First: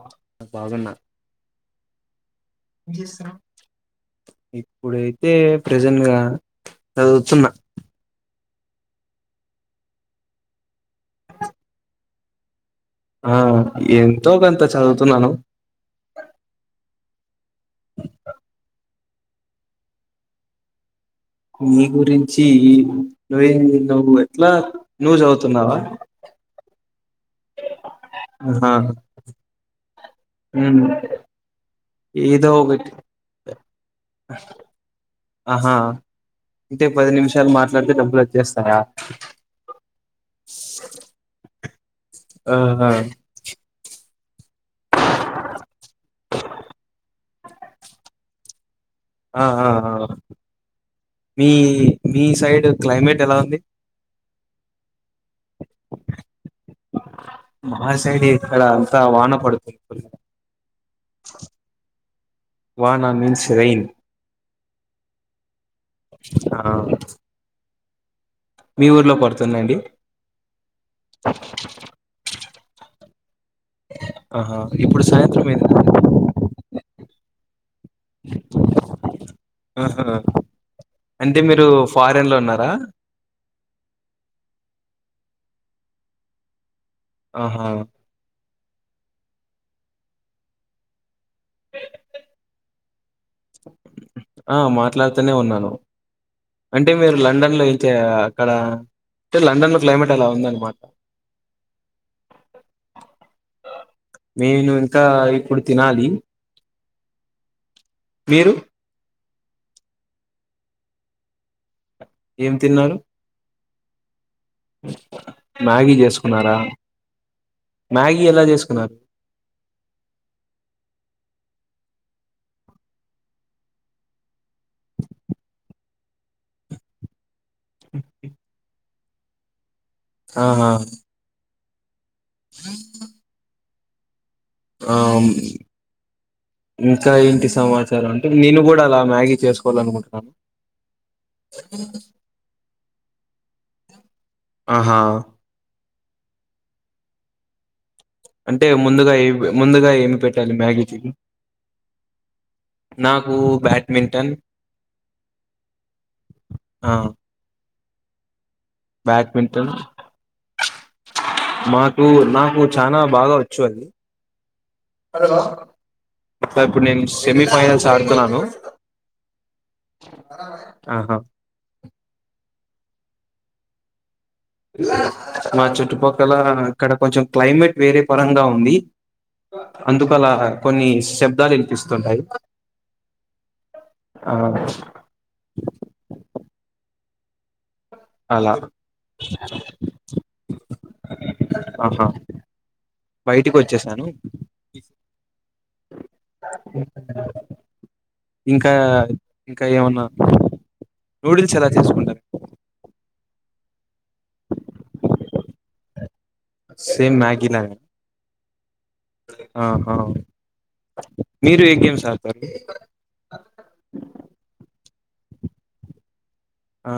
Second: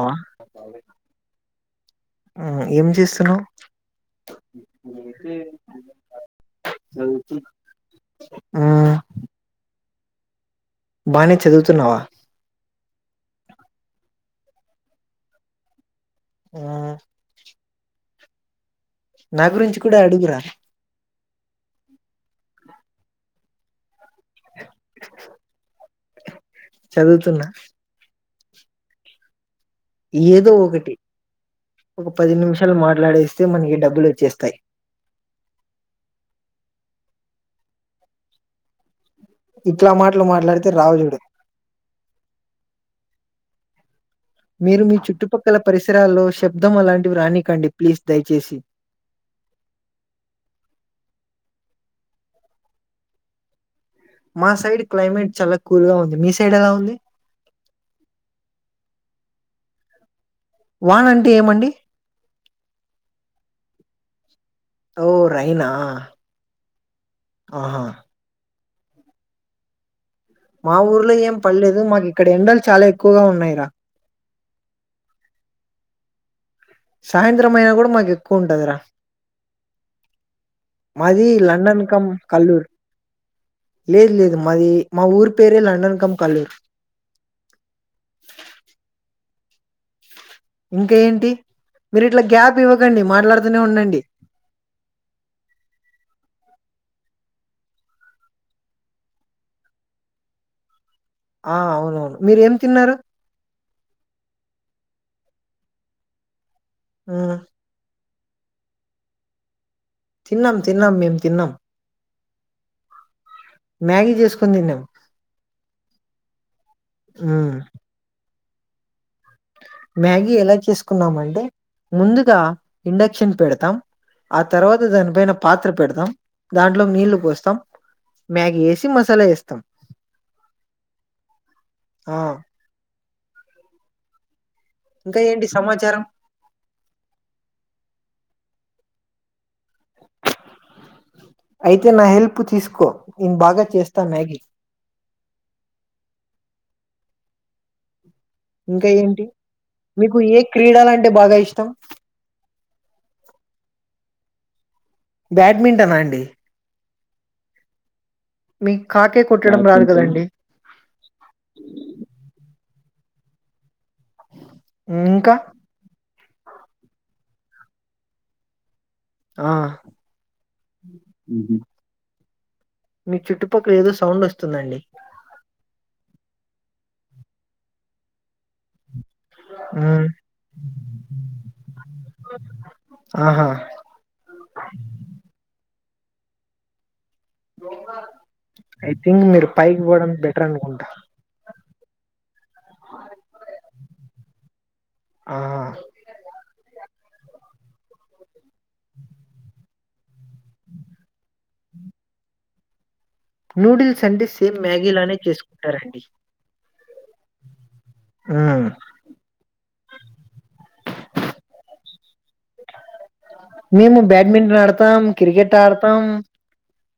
ఆ బాగున్నా ఉమ్, ఏం చేస్తున్నావ్ ఇప్పుడైతే ప్రెజెంట్గా చదువుతున్న ఆ బానే చదువుతున్నావా ఆ ఎంతో గంత చదువుతున్నాను ఆ నా గురించి కూడా అడుగురా ని గురించి నువ్వేం తిన్నావ్ ఇట్లా నువ్ చవుతున్నావా చదువుతున్నా హా ఏదో ఒకటి ఒక పది ఏదో నిమిషాలు ఒకటి మాట్లాడేస్తే మనకి డబ్బులు వచ్చేస్తాయి ఆహా అంటే పది నిమిషాలు మాట్లాడితే డబ్బులు వచ్చేస్తాయా ఇట్లా మాటలు మాట్లాడితే రావు చుడు ఆహా మీరు మీ చుట్టుపక్కల పరిసరాల్లో శబ్దం అలాంటివి రానికండి ప్లీజ్ దయచేసి ఆ ఆ మీ మీ సైడ్ క్లైమేట్ ఎలా ఉంది మా సైడ్ క్లైమేట్ చాలా కూల్ గా ఉంది మీ సైడ్ ఎలా ఉంది త వానపడుతుంది వాన అంటే ఏమండి వానా మీన్స్ రెయిన్ ఓ రైనా ఆఅ ఆహా మీ ఊర్లో పడుతుందండి మా ఊర్లో ఏం పడ లేదు మాకు ఇక్కడ ఎండలు చాలా ఎక్కువగా ఉన్నాయిరా ఆహా ఇప్పుడు సాయంత్రం అయింది గదా సాయంత్రమైన గుడా మాకు ఎక్కువ ఉంటందిరా ఆహా! మాది అంటే మీరు లండన్ కమ్ ఫారెన్‌లో కల్లూర్ ఉన్నారా? లేదు లేదు మాది మా ఊరు పేరు లండన్ కం కల్లూరు ఆహా ఇంక ఏంటి మీరు ఇట్ల గ్యాప్ ఇవ్వకండి మా ఆ మాట్లాడుతనే ఉన్నాను అంటే మీరు లండన్ లో అయితే అక్కడ అంటే లండన్ లో క్లైమేట్ అలా ఉందనమాట ఆ అవునవును మీరు ఏం తిన్నారు ఆ ఇప్పుడు తినాలి ఆ మీరు తిన్నాం తిన్నాం మేము తిన్నాం ఏం తిన్నారు మ్యాగి చేసు మ్యాగీ చేసుకున్నారా మ్మ్ మ్యాగీ ఎలా చేస్ తినమ్ మ్యాగీ ఎలా చేసుకున్నామంటే ముందుగా ఇండక్షన్ పెడతాం ఆ తర్వాత దానిపైన పాత్ర పెడతాం దాంట్లో నీళ్లు పోస్తాం మ్యాగి వేసి మస్ అల చేేస్తాం ఆహా ఆ ఆ ఇంకా మ్ ఏంటి సమాచారం ఇంక ఏంటి సమాచారం అంటే నిలబడాలి మ్యాగీ చేసు ప్చ్ అయితే నా హెల్ప్ తీసుకో నేను బాగా చేస్ త మ్యాగి ఆహా అంటే ఇంకా ముందుగా ఏంటి ఏవి ముందుగా ఏమి మీకు ఏ పెట్టాలి మ్యాగీకి క్రీడలంటే బాగా ఇష్టం నాకు బడ్మింటన్ బ్యాడ్మింటన్ ఆ అండి ఆ మీకు కాకే కొట్టడం బ్యాడ్మింటన్ రాదు కదండి చాలా బాగా వచ్చు అది ఇంకా అ ఇప్పుడు నేను సెమీఫైనల్స్ ఆడుతున్నాను ఆ ఆహా మీ చుట్టుపక్కల ఏదో సౌండ్ వస్తుందండి మా చుట్టుపక్క ఇలా ఇక్కడ కొంచెం క్లైమేట్ వేరే పరంగా ఉంది మ్మ్ అందుకు అలా కొన్ని శబ్దాలు వినిపిస్తుంటాయి ఆహా ఆ [inaudible] అలా ఐ థింక్ మీరు పైకి పోవడం బెటర్ అనుకుంటా ఆహా బయటికి వచ్చేసాను ఆ ఇంకా ఇంకా ఏమన్నా నూడిల్స్ ఎలా చేసుకుంటారు నూడిల్స్ అంటే సేమ్ మ్యాగీలానే చేసుకుంటారండి సేమ్ మ్యాగీలాగనే ఉన్నాను ఆహా మీరు ఏ గేమ్స్ ఆడతారాండి మేము బ్యాడ్మింటన్ ఆడతాం క్రికెట్ ఆడతాం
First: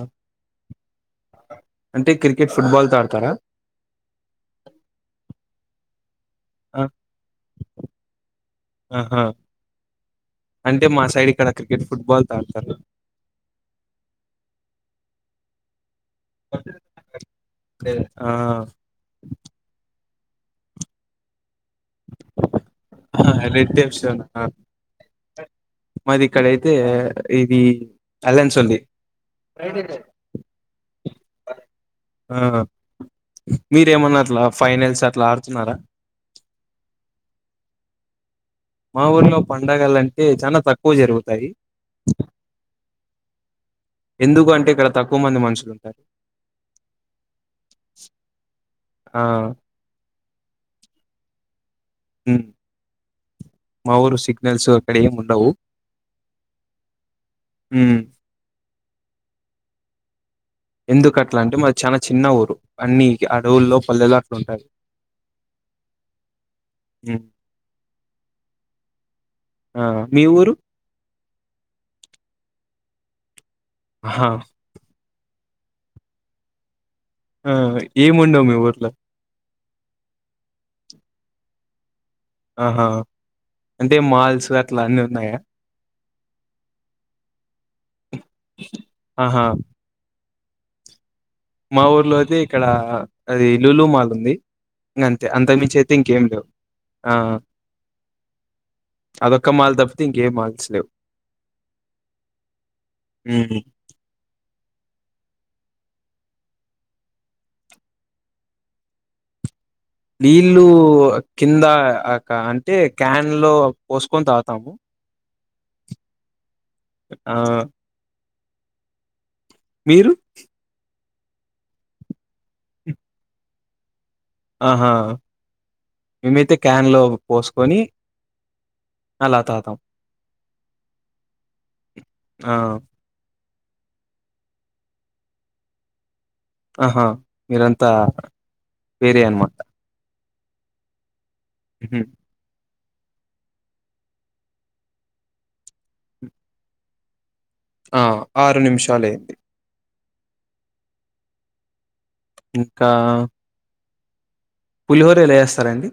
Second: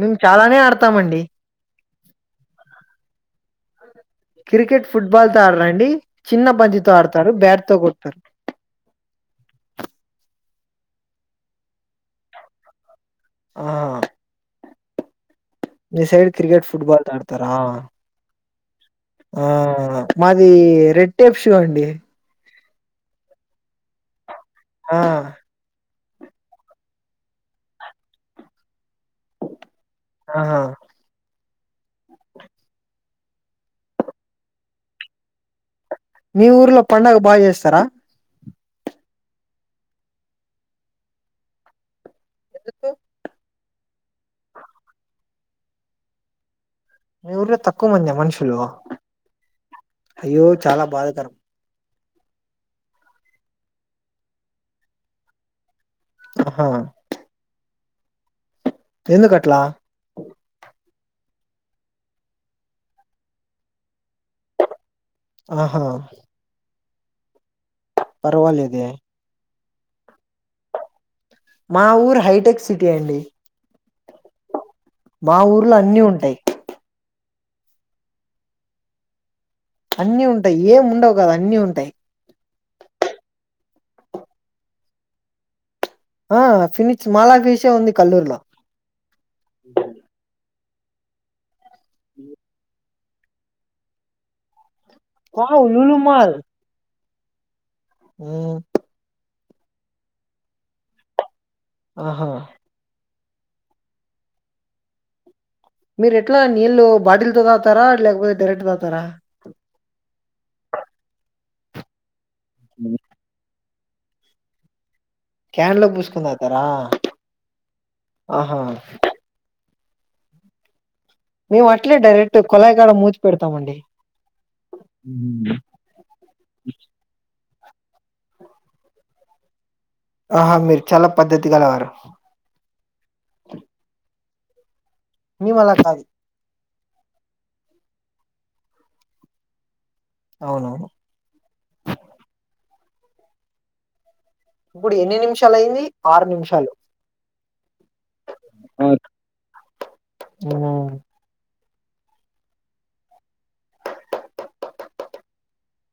నిను ట్రమైనర్ [unintelligible] తామండి అంటే క్రికెట్ పిల్లొల్లు తో ఆడతారా క్రికెట్ ఫుట్బాల్ ఎడదాండి చిన్న ఆ బంతితో ఆడతారు బ్యాట్ తో కొట్టతారు ఆహా అంటే మా సైడ్ ఇక్కడ క్రికెట్ ఫుట్బాల్ తో ఆడతారు ఆ మీ సైడ్ క్రికెట్ ఫుట్బాల్ తో ఆడతారా ఆ ఆ మాది రెడ్ టొప్ పొండి ఆ ఇల ఇద్దే విషమెన [unintelligible] ఆ మాది ఇక్కడయితే ఇది రిలయన్స్ వాళ్లది ఫ్రైడే నా ఆహా! ఆ మీరేమన్న అట్లా ఫైనల్స్ అట్లా ఆడుతున్నారా మీ ఊర్లో పండగ బాగా జెస్తారా మా ఊర్లో పండగలు అంటే చాలా తక్కువ జరుగుతాయి ఎందుకు ఎందుకు అంటే ఇక్కడ తక్కువ మంది మనుషులు ఉంటారు మీ ఊర్లో లో తక్కువ మంద్య మనుషులు ఆ అయ్యో చాలా బాధాకరం ఉ మాఊరు సిగ్నల్సు అక్కడ ఏం వుండవు అహా హు ఎందు కట్లా ఎందుకు అట్లా అంటే మా చాలా చిన్న ఊరు అన్ని అడవుల్లో పల్లెలు అట్ల ఉంటాయి ఆహా ఉ పర్వాలెదే ఆ మీ ఊరు మా ఊరు హైటెక్ సిటీ అండి అహ మా ఊర్లో అన్నీ ఉంటాయ్ ఆ ఏముండవు మీ ఊర్లో అన్నీ ఉంటాయి ఏం ఉండవు గాదు అన్నీ ఉంటాయ్ ఆహా అంటే మాల్స్ అట్లా అన్నీ ఉన్నాయా ఆ ఫినిచ్ మాలఫీస్ చే వుంది కల్లూరు లో ఆహా మా ఊర్లో అయితే ఇక్కడ అది లూలు మాల్ ఉంది ఇంగ అంతే వావ్! అంతకమించి అయితే లూలు ఇంకేం లేవ్ ఆ ఉ అదొక్క మాల్ తప్పితే ఇంకే మాల్స్ లేవు ఆహా ఉ మీరు ఎట్లా నీళ్ళు బాటిల్ తో దాగుతార లేకపోతే డైరెక్ట్ డైరెక్ట్ దాగుతారా నీళ్ళు కింద అంటే క్యాన్ లో పోసుకొని తాగుతాము క్యాన్ లో బుసుకొని దాగుతారా ఆ ఆహా మీరు మేము అట్లే డైరెక్ట్ కొళాయికాడ మూతి పెడతాము అండి ఆహా మేమైతే క్యాన్ లో పోసుకొని అలా తాతాం ఆహా! మీరు చాలా పద్ధతి గలవారు. ఆ. మీ వలా కాదు. ఆహా మీరంతా, వేరే అన్నమాట. ! అవునవును. హ ఇప్పుడు ఎన్ని నిమిషాలు అయింది? ఆరు నిమిషాలు. ! ఆ ఆరు నిమ్షాలైంది. [unintelligible] ఇంకా. పులిహోర ఎలా ఎస్తారండి.? !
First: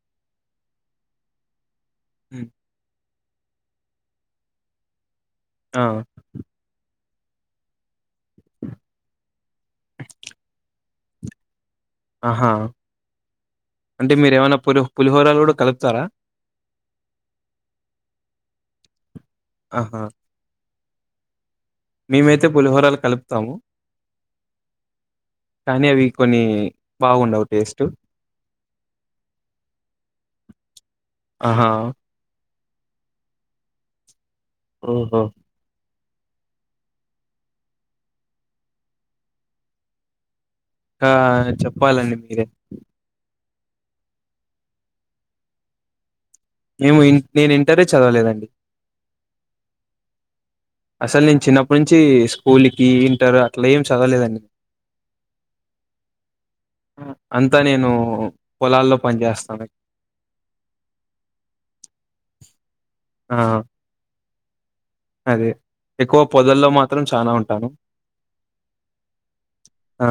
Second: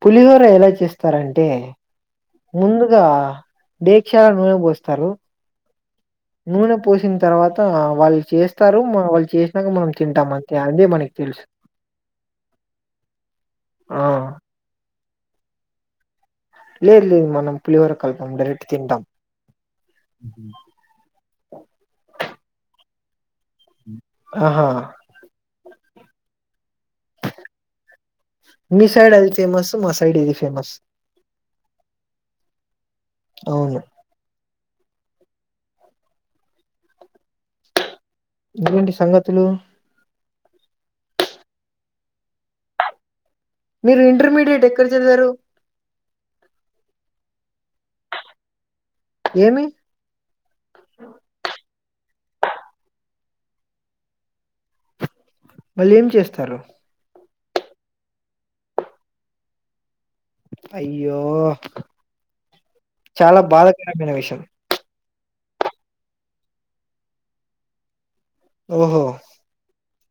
పులిహోర ఎలా చేస్తారంటే. హ్మ్. ! ముందుగా. దీక్షాల నునె బోస్తారు. ఆ. నూనె పోసిన్తర్వాత, వాళ్ళు చేస్తారు మన వాళ్ళు చేసినాక మనం తింటాం అంతే, అదే మనకి తెలుసు. ఆహా! ఆ అంటే మీరేమన్న పులీహో. పులిహోరలు గూడా కలుప్తారా. ! లేదు, లేదు మనం పులిహోర కల్పం డైరెక్ట్ తింటాం. ఆహా ఉహు. మేమైతే పులిహోరాలు కలుప్. తాము. ఆహా కానీ అవి కొన్ని. బాగుండవు టేస్ట్. మీ సైడ్ అది ఫేమస్, మా సైడ్ ఇది ఫేమస్. ఆహా అవును. ఆహా. ఇంగేంటి సంగతులు? ! ఆ చెప్పాలండి మీరే. మీరు ఇంటర్మీడియట్ ఎక్కడ చదివారు? మేము ఇన్ నేను ఇంటరే చదవలేదండి. ! ఏమి.? అసలు నేను చిన్నప్పటి నుంచి స్కూలిక్కీ, ఇంటర్, అట్లా ఏం చదవలేదండి. మళ్ళీ ఏం చేస్తారు? ఆ! అంతా నేను పొలాల్లో పని జేస్తాను. అయ్యో, ఆ చాలా బాధకరమైన విషం అదే ఎక్కువ పొదల్లో మాత్రం చానా ఉంటాను. ఓహో! ఆ.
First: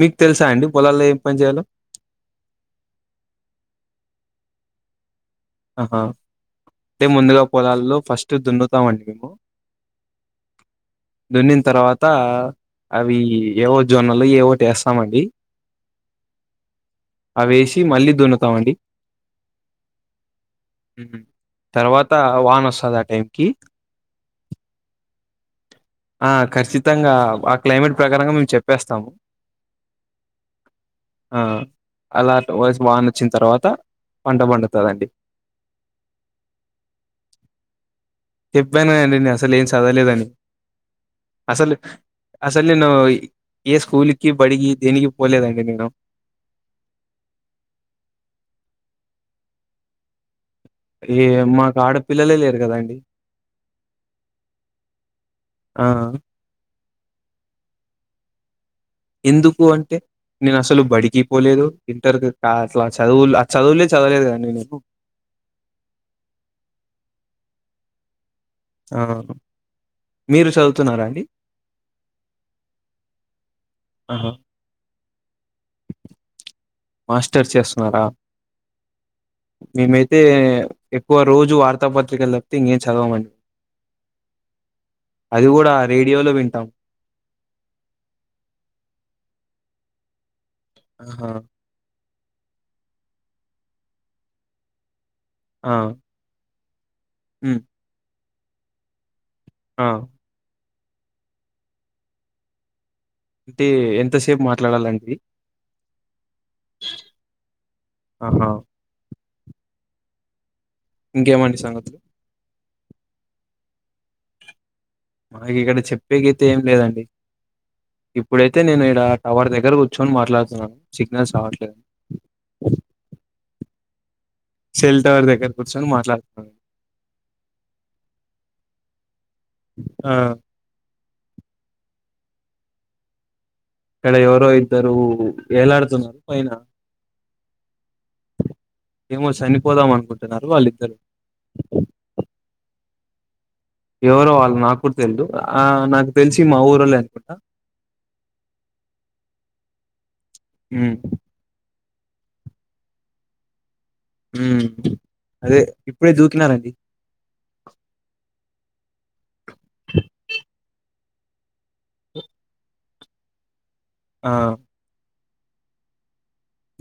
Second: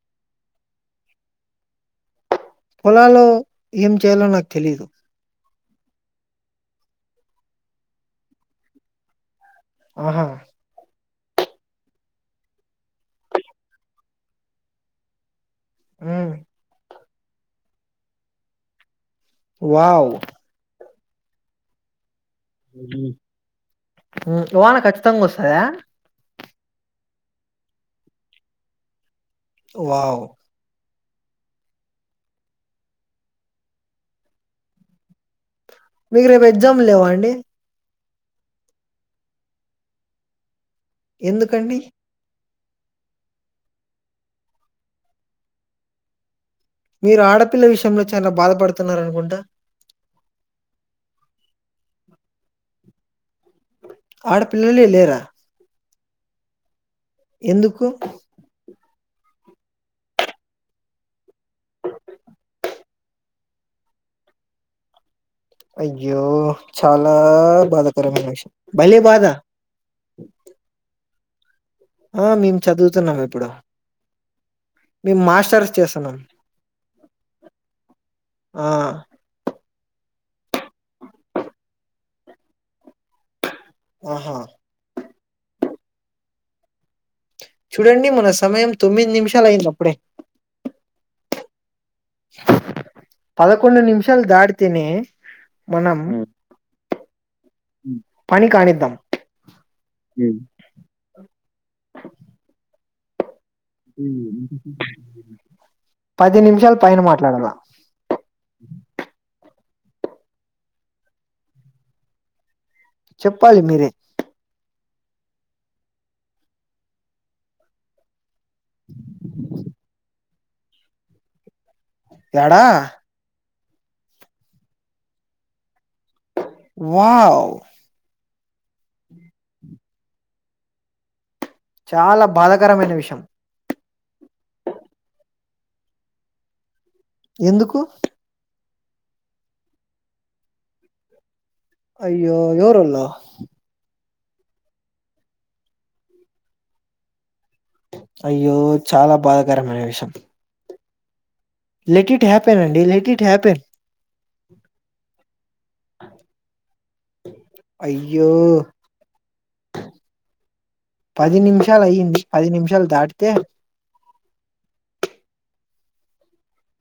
మీక్ తెలుసా అండి పొలాల్లో ఏం పని జేయాలో? పొలాల్లో ఏం చేయాలో నాక్ తెలీదు. ఆహా. ! అంటే ముందుగా పొలాల్లో ఫస్ట్ దున్నుతామండి మేము. ఆహా దున్నిన తర్వాత అవి ఏవో జొన్నలు ఏవోట వేస్తామండి ఆ అ వేసి మళ్ళీ దున్నుతామండి వావ్ తర్వాత వాన వస్తది ఆ టైంకి వానా ఖచ్చితంగా వస్తా స ఆ ఖచ్చితంగా ఆ క్లైమేట్ ప్రకారంగా మేము చెప్పేస్తాము వా్ ఆ అలా వయసు వాన్ వచ్చిన తర్వాత పంట పండుతుందండి మీకు రేపు ఎగ్జామ్ లేవా అండి చెప్పాననండి అసలు ఏం చదవలేదని అసలు ఎందుకండి అసలు నేను ఏ స్కూల్కి బడికి దేనికి పోలేదండి నేను మీరు ఆడపిల్ల విషయంలో చాలా బాధపడుతున్నారనుకుంటా ఏ మాకు ఆడపిల్లలే లేరు కదాండి ఆడపిల్లలే లేరా ఆ ఎందుకు ఎందుకు అంటే నేను అసలు బడికి పోలేదు ఇంటర్కి కా అట్లా చదువు ఆ చదువులే చదవలేదు కానీ నేను అయ్యో చాలా బాధాకరమైన విషయం ఆ భలే బాధ మీరు చదువుతున్నారా అండి ఆ మేము చదువుతున్నాం ఇప్పుడు ఆహా మీ మాస్ట్ చేస్తున్నా మాస్టర్స్ చేస్తున్నారా మేమైతే ఎక్కువ రోజు వార్తాపత్రికలు తప్పితే ఇంకేం చదవమండి ఆహా అది కూడా రేడియోలో వింటాం చూడండి మన సమయం తొమ్మిది నిమిషాలు అయిందప్పుడే ఆహా పదకొండు నిమిషాలు దాటితేనే ఆ! మనం హ్మ్. పని కాణిద్దాం ఆ అంటే ఎంతసేపు మాట్లాడాలండి? పది నిమిషాలు పైన మాట్లాడాలా ఆహా! ఇంకేమంన్ని సంగతు చెప్పాలి మీరే మనకి ఇక్కడ చెప్పే గీతే ఏం లేదండి ఇప్పుడైతే నేను ఈడ టవర్ దగ్గర కూర్చొని మాట్లాడుతు సిగ్నల్స్ రావట్లేదు ఎడా సెల్ టవర్ దగ్గర కూర్చొని మాట్లాడుతున్నాను. వావ్ ఆ చాలా బాధకరమైన విషయం అక్కడ ఎవరో ఇద్దరు ఏలాడుతున్నారు పైన ఎందుకు ఏమో చనిపోదాం అనుకుంటున్నారు వాళ్ళిద్దరూ అయ్యో ఎవరోల్లు ఎవరో వాళ్ళు నాకు తెలిదు ఆ నాకు తెలిసి మా ఊరోళ్లే అనుకుంటా అయ్యో చాలా బాధాకరమైన విషయం ఉ లెట్ ఇట్ హ్యాపెన్ అండి లెట్ ఇట్ హ్యాపెన్ మ్ అదే ఇప్పుడే దూకిినారండి అయ్యో పది నిమిష్ షాలు అయ్యింది పది నిమిషాలు దాటి తా ఆ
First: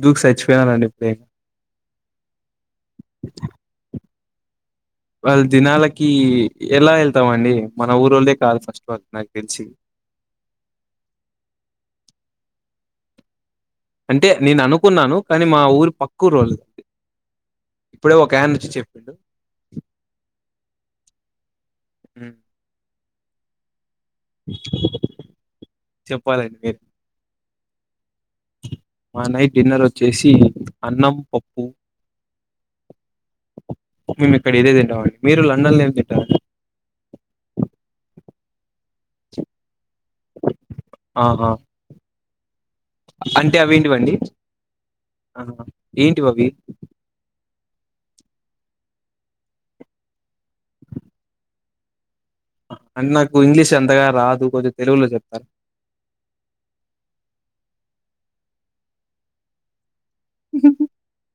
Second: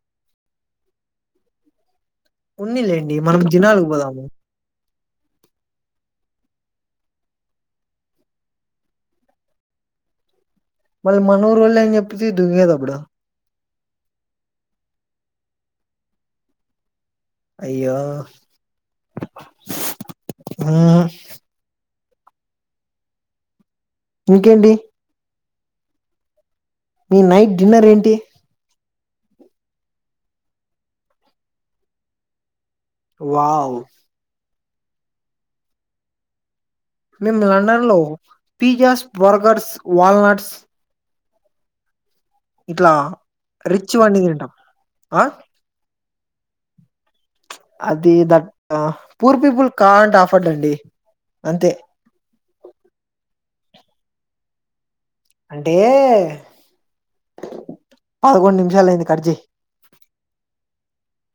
దూకి సచ్చిపోయానారండి ఇప్పుడే ఉన్నిలేండి మనం జినాలు పోదాము వాళ్ళు దినాలకి ఎలా వెళ్తామండి మన ఊరెళ్ళే కాదు ఫస్ట్ వాళ్ళు నాకు తెలిసి మళ్ళీ మన ఊరోల్లే అని చెప్పితివి దుగేటప్పుడు అంటే నేను అనుకున్నాను కానీ మా ఊరి పక్కురోళు అయ్యో ఇప్పుడే ఒక ఆయన వచ్చి చెప్పిండు ఆ ఉ ఇంకేంటి చెప్పాలండి మీరు మీ నైట్ డిన్నర్ ఏంటి మా నైట్ డిన్నర్ వచ్చేసి అన్నం పప్పు వావ్ ఇక్కడ ఇదే తింటామండి మీరు లండన్ లో ఏమి తింటారండి మేము లండన్ లో పిజ్జాస్, బర్గర్స్, వాల్నట్స్ ఆహా ఇట్లా అంటే రిచ్ అవేంటివండి? వన్నీ తింటాం ఆ ఏంటివి అవి అది దట్ హ పూర్ పీపుల్ కాంట్ ఆఫర్డ్ అండి అంతే అంటే నాకు ఇంగ్లీష్ ఎంతగా రాదు కొంది అంటే పదకొండు నిమిషాలు అయింది కచ్చేయ్ [unintelligible]